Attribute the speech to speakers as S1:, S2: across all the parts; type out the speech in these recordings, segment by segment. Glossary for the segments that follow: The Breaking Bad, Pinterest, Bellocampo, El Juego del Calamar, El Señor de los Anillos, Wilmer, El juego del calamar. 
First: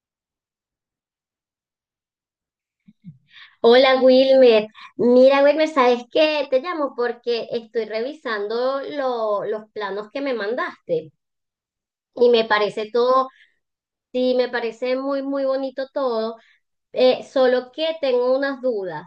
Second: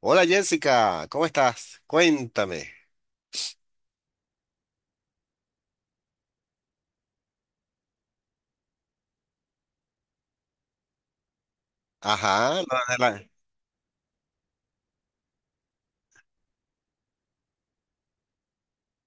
S1: Hola Jessica, ¿cómo estás? Cuéntame.
S2: Hola Wilmer, mira Wilmer, ¿sabes qué? Te llamo porque estoy revisando los planos que me mandaste y me
S1: Ajá, lo
S2: parece
S1: de
S2: todo,
S1: la-
S2: sí, me parece muy, muy bonito todo, solo que tengo unas dudas.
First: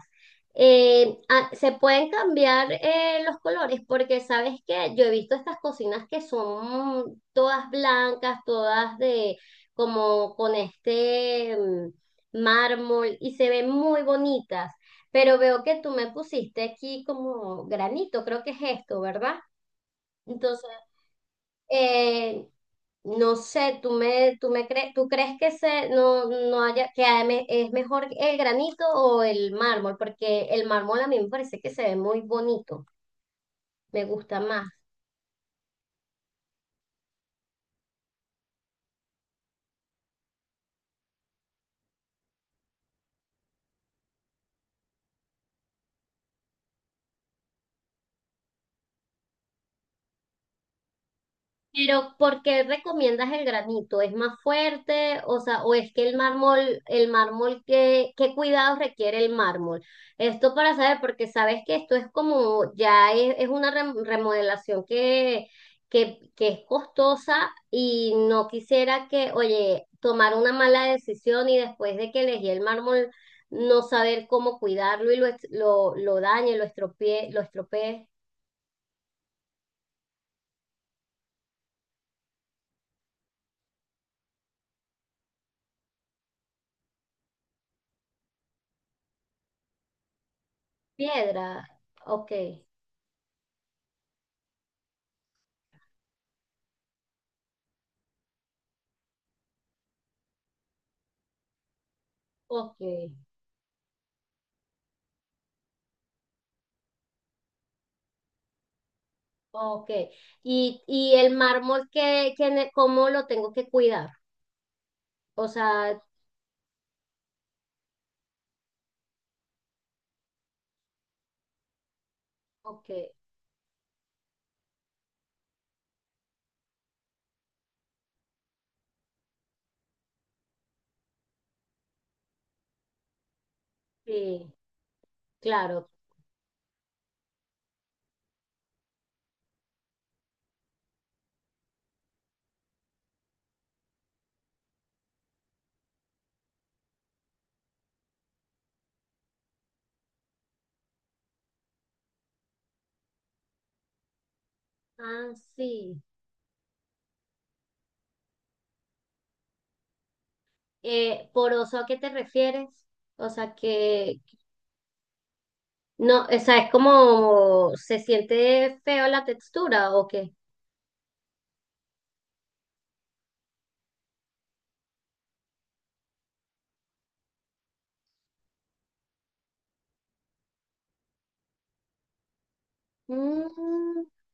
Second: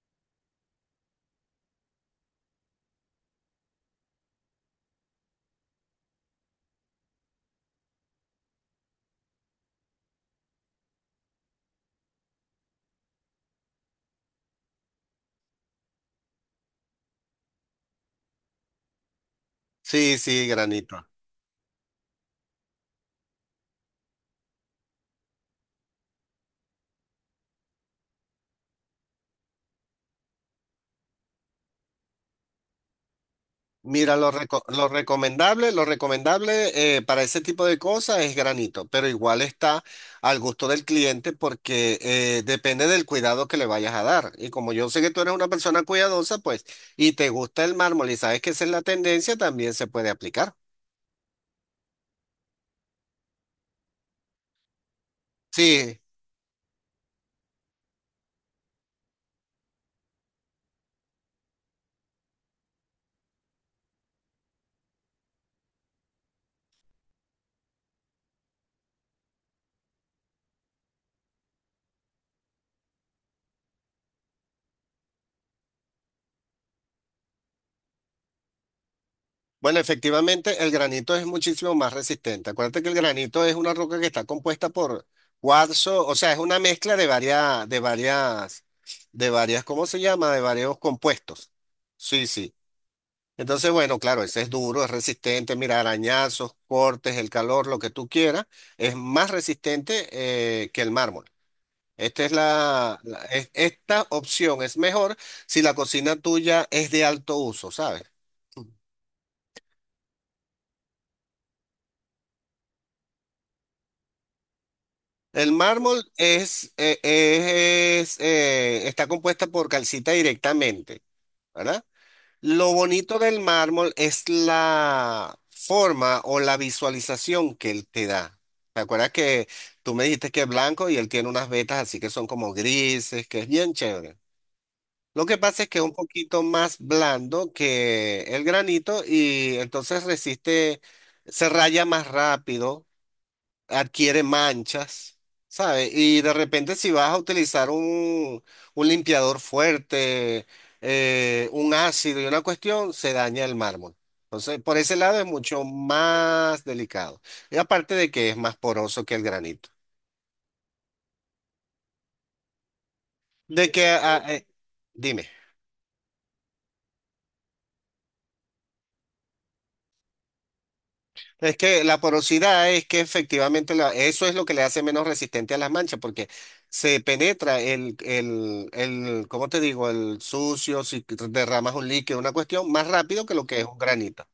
S2: ¿Se pueden cambiar los colores? Porque sabes que yo he visto estas cocinas que son todas blancas, todas de como con este mármol y se ven muy bonitas, pero veo que tú me pusiste aquí como granito, creo que es esto, ¿verdad?
S1: Sí, sí,
S2: Entonces
S1: granito.
S2: eh, no sé, tú me crees, tú crees que se, no, no haya, que es mejor el granito o el mármol, porque el mármol a mí me parece que se ve muy bonito, me
S1: Mira, lo,
S2: gusta más.
S1: reco- lo recomendable, lo recomendable para ese tipo de cosas es granito, pero igual está al gusto del cliente porque depende del cuidado que le vayas a dar. Y como yo sé que tú eres una persona cuidadosa, pues, y te gusta el mármol y sabes que esa es la tendencia, también se puede aplicar.
S2: Pero, ¿por qué recomiendas el granito? ¿Es más fuerte? O sea, o es
S1: Sí.
S2: que el mármol, ¿qué, qué cuidados requiere el mármol? Esto para saber, porque sabes que esto es como, ya es una remodelación que es costosa y no quisiera que, oye, tomar una mala decisión y después de que elegí el mármol, no saber cómo cuidarlo y lo dañe, lo estropee
S1: Bueno, efectivamente, el granito es muchísimo más resistente. Acuérdate que el granito es una roca que está compuesta por cuarzo, o sea, es una mezcla de varias, ¿cómo se llama? De varios compuestos.
S2: piedra.
S1: Sí,
S2: Ok,
S1: sí. Entonces, bueno, claro, ese es duro, es resistente, mira, arañazos, cortes, el calor, lo que tú quieras, es más resistente que el mármol. Esta es
S2: ok.
S1: esta opción es mejor si la cocina tuya es de alto uso, ¿sabes?
S2: Ok. Y el mármol, cómo lo tengo que cuidar? O
S1: El
S2: sea,
S1: mármol es, está compuesta por calcita directamente, ¿verdad? Lo
S2: ok,
S1: bonito del mármol es la forma o la visualización que él te da. ¿Te acuerdas que tú me dijiste que es blanco y él tiene unas vetas así que son como grises, que es bien chévere?
S2: sí,
S1: Lo que pasa es que es
S2: claro.
S1: un poquito más blando que el granito y entonces resiste, se raya más rápido, adquiere manchas, ¿sabes? Y de repente si vas a utilizar un limpiador fuerte, un ácido y una cuestión, se daña el mármol. Entonces, por ese lado es
S2: Ah,
S1: mucho
S2: sí.
S1: más delicado. Y aparte de que es más poroso que el granito.
S2: ¿Poroso a qué te refieres? O sea,
S1: De que,
S2: que
S1: ah, eh, dime.
S2: no, o sea, es como se siente feo la textura o qué.
S1: Es que la porosidad es que efectivamente eso es lo que le hace menos resistente a las manchas, porque se penetra el, ¿cómo te digo? El sucio, si derramas un líquido, una cuestión, más rápido que lo que es un
S2: Mm,
S1: granito.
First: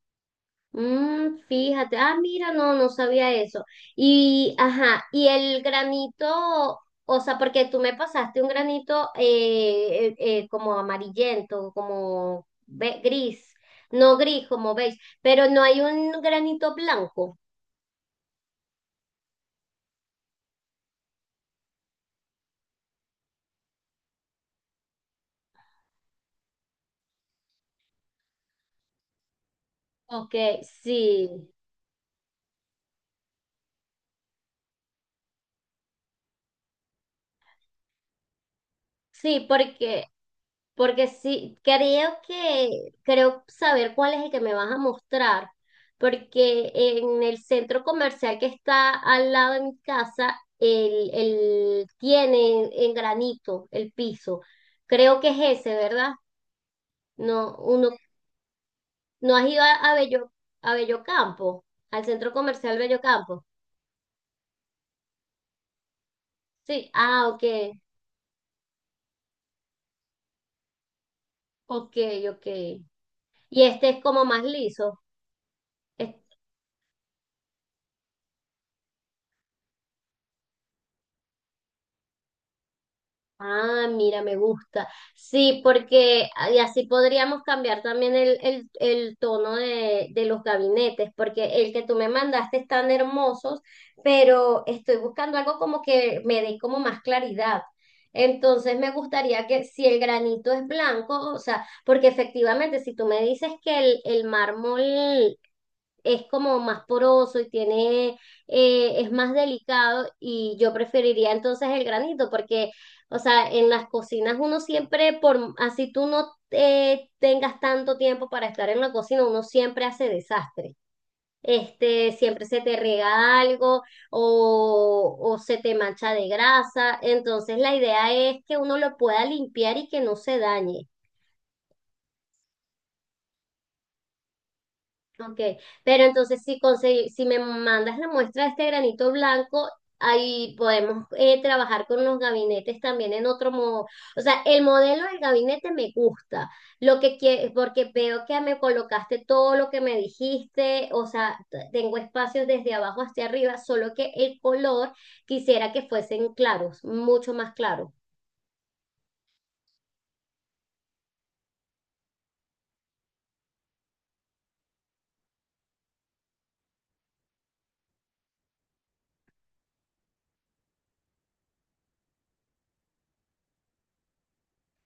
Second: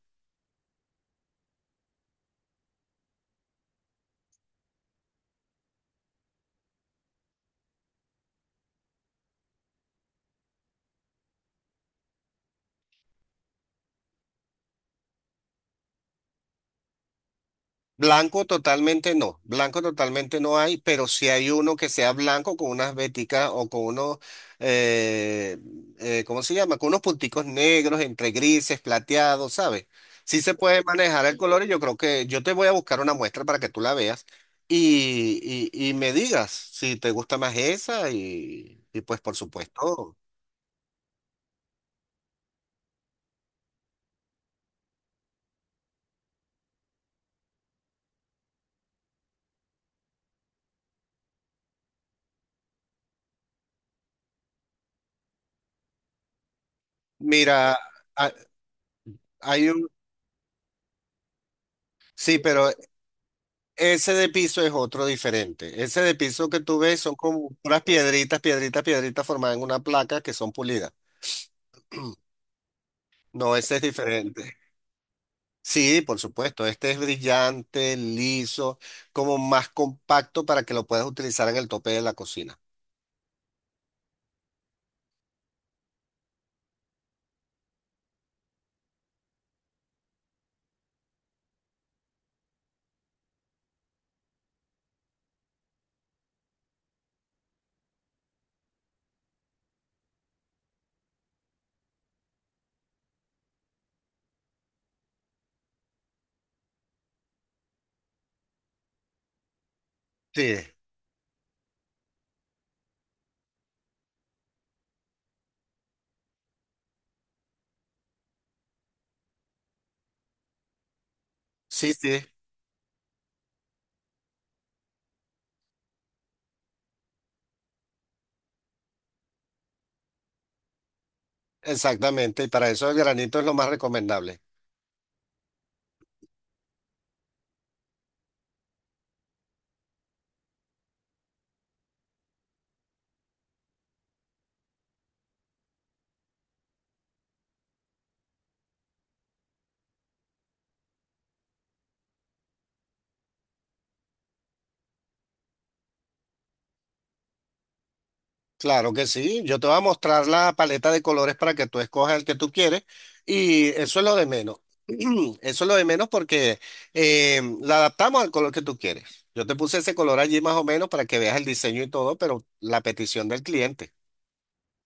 S2: mm, fíjate, ah, mira, no, no sabía eso. Y, ajá, y el granito, o sea, porque tú me pasaste un granito como amarillento, gris, no gris, como beige, pero no hay un granito blanco.
S1: Blanco totalmente no hay, pero si hay uno que sea blanco con unas veticas o con unos, eh, ¿cómo se llama? Con unos punticos negros entre grises, plateados, ¿sabes?
S2: Ok,
S1: Sí se puede manejar
S2: sí.
S1: el color y yo creo que yo te voy a buscar una muestra para que tú la veas y me digas si te gusta más esa y pues por
S2: Sí, porque,
S1: supuesto,
S2: porque sí, creo que, creo saber cuál es el que me vas a mostrar, porque en el centro comercial que está al lado de mi casa, el tiene en granito el piso. Creo que es ese, ¿verdad? No,
S1: mira,
S2: uno,
S1: ha-
S2: ¿no has ido
S1: hay un,
S2: a Bello, a Bellocampo, al centro
S1: sí, pero
S2: comercial Bellocampo?
S1: ese de piso es otro diferente. Ese de piso que tú
S2: Sí,
S1: ves son
S2: ah, ok,
S1: como unas piedritas, piedritas, piedritas formadas en una placa que son pulidas.
S2: ok, ok.
S1: No,
S2: Y
S1: ese es
S2: este es como más
S1: diferente.
S2: liso.
S1: Sí, por supuesto. Este es brillante, liso, como más compacto para que lo puedas utilizar en el tope de la cocina.
S2: Ah, mira, me gusta. Sí, porque ah, y así podríamos cambiar también el tono de los gabinetes, porque el que tú me mandaste están hermosos, pero estoy buscando algo como que me dé como más claridad. Entonces me gustaría que si el granito es blanco, o sea, porque efectivamente si tú me dices que el mármol es como más poroso y tiene, es más delicado y
S1: Sí,
S2: yo preferiría entonces el granito porque, o sea, en las cocinas uno siempre, por, así tú no tengas tanto tiempo para estar en la cocina, uno siempre hace desastre.
S1: sí,
S2: Este,
S1: sí,
S2: siempre se te riega algo o se te mancha de grasa. Entonces la idea es que uno lo pueda limpiar y que no se dañe.
S1: exactamente. Y para eso el granito es lo más recomendable.
S2: Ok, pero entonces si si me mandas la muestra de este granito blanco, ahí podemos trabajar con los gabinetes también en otro modo. O sea, el modelo del gabinete me gusta, porque veo que me colocaste todo lo que me dijiste, o sea, tengo espacios desde abajo hacia arriba, solo que el color quisiera que fuesen claros, mucho más claros.
S1: Claro que sí, yo te voy a mostrar la paleta de colores para que tú escojas el que tú quieres y eso es lo de menos. Eso es lo de menos porque la adaptamos al color que tú quieres. Yo te puse ese color allí más o menos para que veas el diseño y todo, pero la petición del cliente.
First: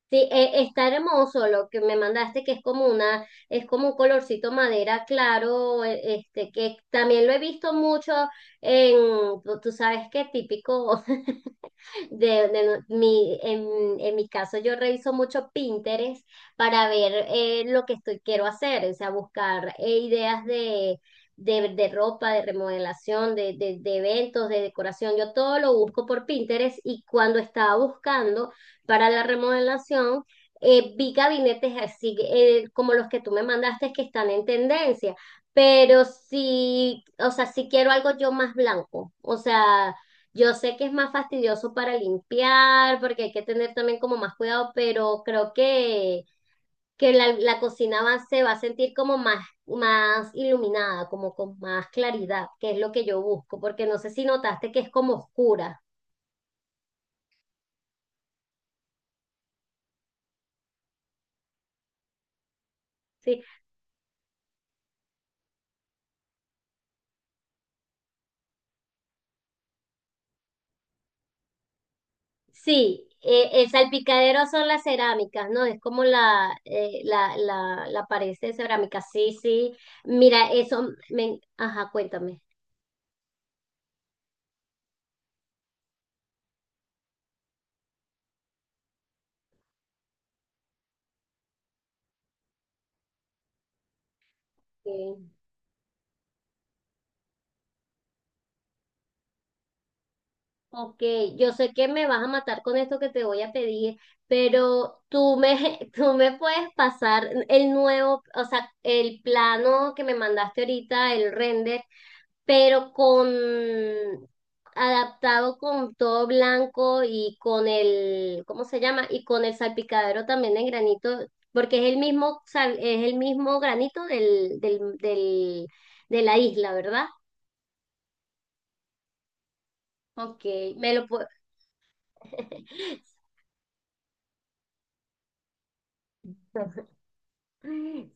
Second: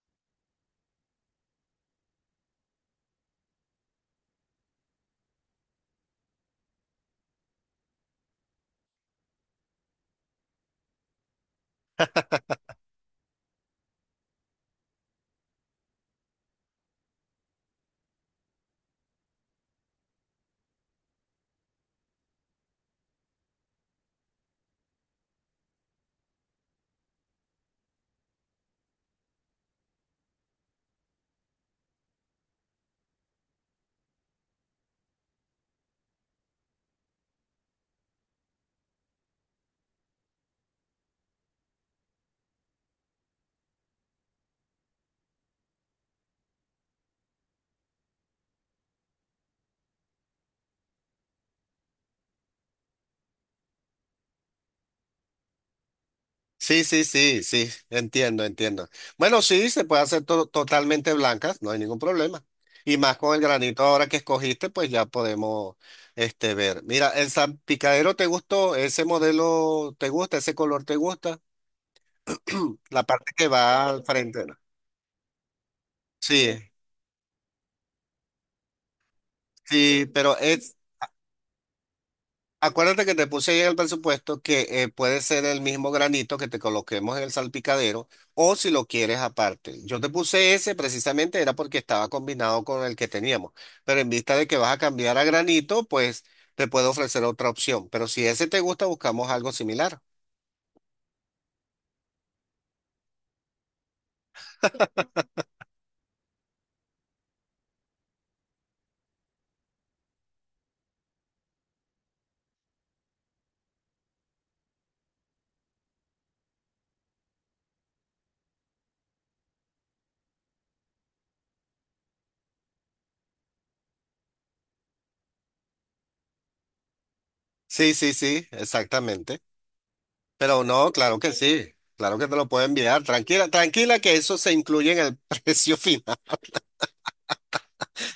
S2: Sí, está hermoso lo que me mandaste, que es como una, es como un colorcito madera claro, este, que también lo he visto mucho en, tú tú sabes qué típico, de no, mi, en mi caso, yo reviso mucho Pinterest para ver lo que estoy, quiero hacer, o sea, buscar ideas de, de ropa, de remodelación, de eventos, de decoración. Yo todo lo busco por Pinterest y cuando estaba buscando para la remodelación, vi gabinetes así como los que tú me mandaste que están en tendencia. Pero sí, o sea, si quiero algo yo más blanco. O sea, yo sé que es más fastidioso para limpiar, porque hay que tener también como más cuidado, pero creo que la cocina va, se va a sentir como más, más iluminada, como con más claridad, que es lo que yo busco, porque no sé si notaste que es como oscura,
S1: Sí, sí, sí, sí, entiendo, entiendo. Bueno, sí, se puede hacer totalmente blancas, no hay ningún problema. Y más con el
S2: ¿sí?
S1: granito ahora que escogiste, pues ya podemos este, ver. Mira, el salpicadero te gustó, ese modelo te gusta, ese color te gusta, la
S2: Sí,
S1: parte que
S2: el
S1: va al
S2: salpicadero
S1: frente, ¿no?
S2: son las cerámicas, ¿no? Es como la,
S1: Sí,
S2: la pared de cerámica, sí, sí.
S1: sí, pero
S2: Mira,
S1: es,
S2: eso, me, ajá, cuéntame.
S1: acuérdate que te puse ahí en el presupuesto que puede ser el mismo granito que te coloquemos en el salpicadero o si lo quieres aparte. Yo te puse ese precisamente era porque estaba combinado con el que teníamos, pero en vista de que vas a cambiar a granito, pues te puedo ofrecer otra opción. Pero si ese te gusta, buscamos algo similar.
S2: Ok, yo sé que me vas a matar con esto que te voy a pedir, pero tú me, tú me puedes pasar el nuevo, o sea, el plano que me mandaste ahorita, el render, pero con adaptado con todo blanco y con el, ¿cómo se llama? Y con el salpicadero también en granito, porque es el mismo, es el mismo granito del, de la isla, ¿verdad?
S1: Sí, sí, sí, exactamente.
S2: Ok,
S1: Pero no,
S2: me lo
S1: claro
S2: puedo.
S1: que sí, claro que te lo puedo enviar. Tranquila, tranquila que eso se incluye en el precio final.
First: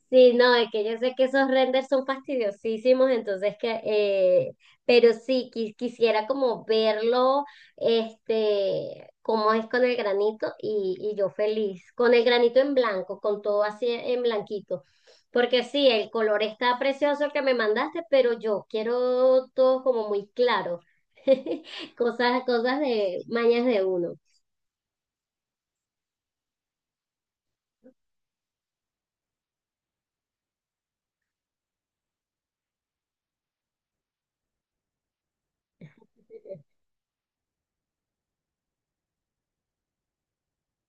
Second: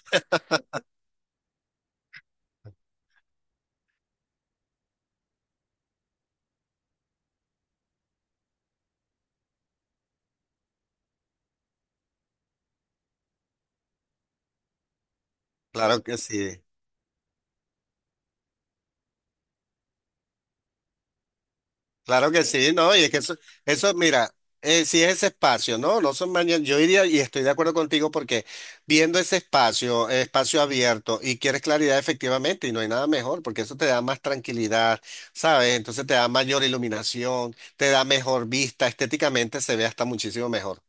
S2: Sí, no, es que yo sé que esos renders son fastidiosísimos, entonces que, pero sí, quisiera como verlo, este, cómo es con el granito y yo feliz, con el granito en blanco, con todo así en blanquito, porque sí,
S1: Claro
S2: el
S1: que
S2: color
S1: sí.
S2: está precioso que me mandaste, pero yo quiero todo como muy claro,
S1: Claro
S2: cosas,
S1: que sí,
S2: cosas
S1: ¿no? Y es que
S2: de
S1: eso,
S2: mañas de
S1: eso
S2: uno.
S1: mira, si es ese espacio, ¿no? No son mañana, yo iría y estoy de acuerdo contigo porque viendo ese espacio, espacio abierto y quieres claridad efectivamente y no hay nada mejor porque eso te da más tranquilidad, ¿sabes? Entonces te da mayor iluminación, te da mejor vista, estéticamente se ve hasta muchísimo mejor.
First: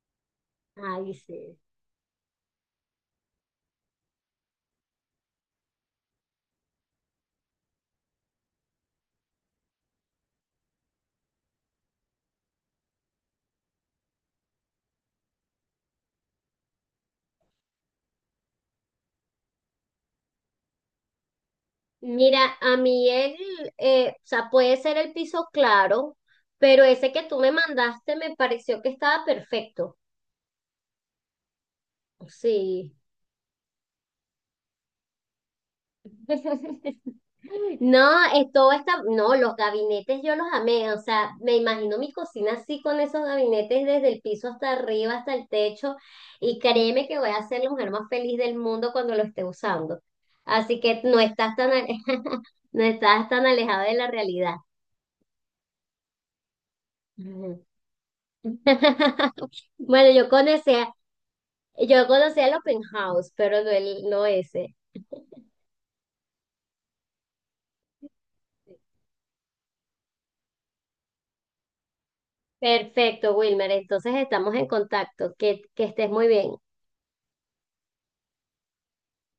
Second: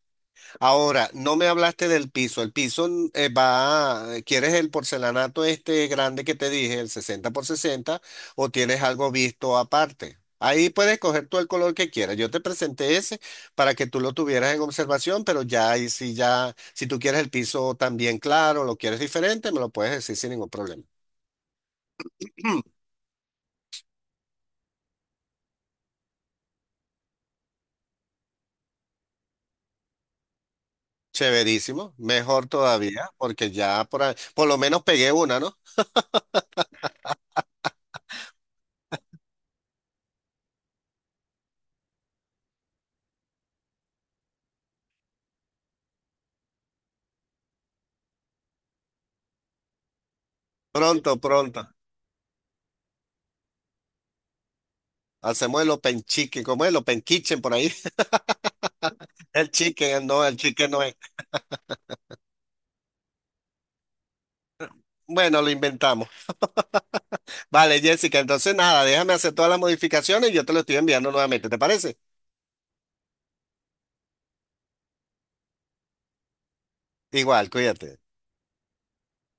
S1: Ahora,
S2: Ay,
S1: no me
S2: sí.
S1: hablaste del piso. El piso va, ¿quieres el porcelanato este grande que te dije, el 60x60? ¿O tienes algo visto aparte? Ahí puedes coger tú el color que quieras. Yo te presenté ese para que tú lo tuvieras en observación, pero ya ahí sí ya, si tú quieres el piso también claro, lo quieres diferente, me lo puedes decir sin ningún problema.
S2: Mira, a mí el, o sea, puede ser el piso claro, pero ese que tú me mandaste me pareció que estaba perfecto.
S1: Chéverísimo, mejor
S2: Sí.
S1: todavía, porque ya por, por lo menos pegué una, ¿no?
S2: No, todo está, no, los gabinetes yo los amé, o sea, me imagino mi cocina así con esos gabinetes desde el piso hasta arriba, hasta el techo, y créeme que voy a ser la mujer más feliz del mundo cuando lo esté usando. Así que
S1: Pronto,
S2: no estás
S1: pronto.
S2: tan, no estás tan alejada de la realidad.
S1: Hacemos el open chicken, ¿cómo es el open kitchen por
S2: Ujú.
S1: ahí?
S2: Bueno,
S1: El chicken no es.
S2: yo conocía el open house, pero no el, no ese.
S1: Bueno, lo inventamos. Vale, Jessica, entonces nada, déjame hacer todas las modificaciones y yo te lo estoy enviando nuevamente, ¿te parece?
S2: Perfecto, Wilmer. Entonces estamos en contacto. Que estés muy bien.
S1: Igual, cuídate.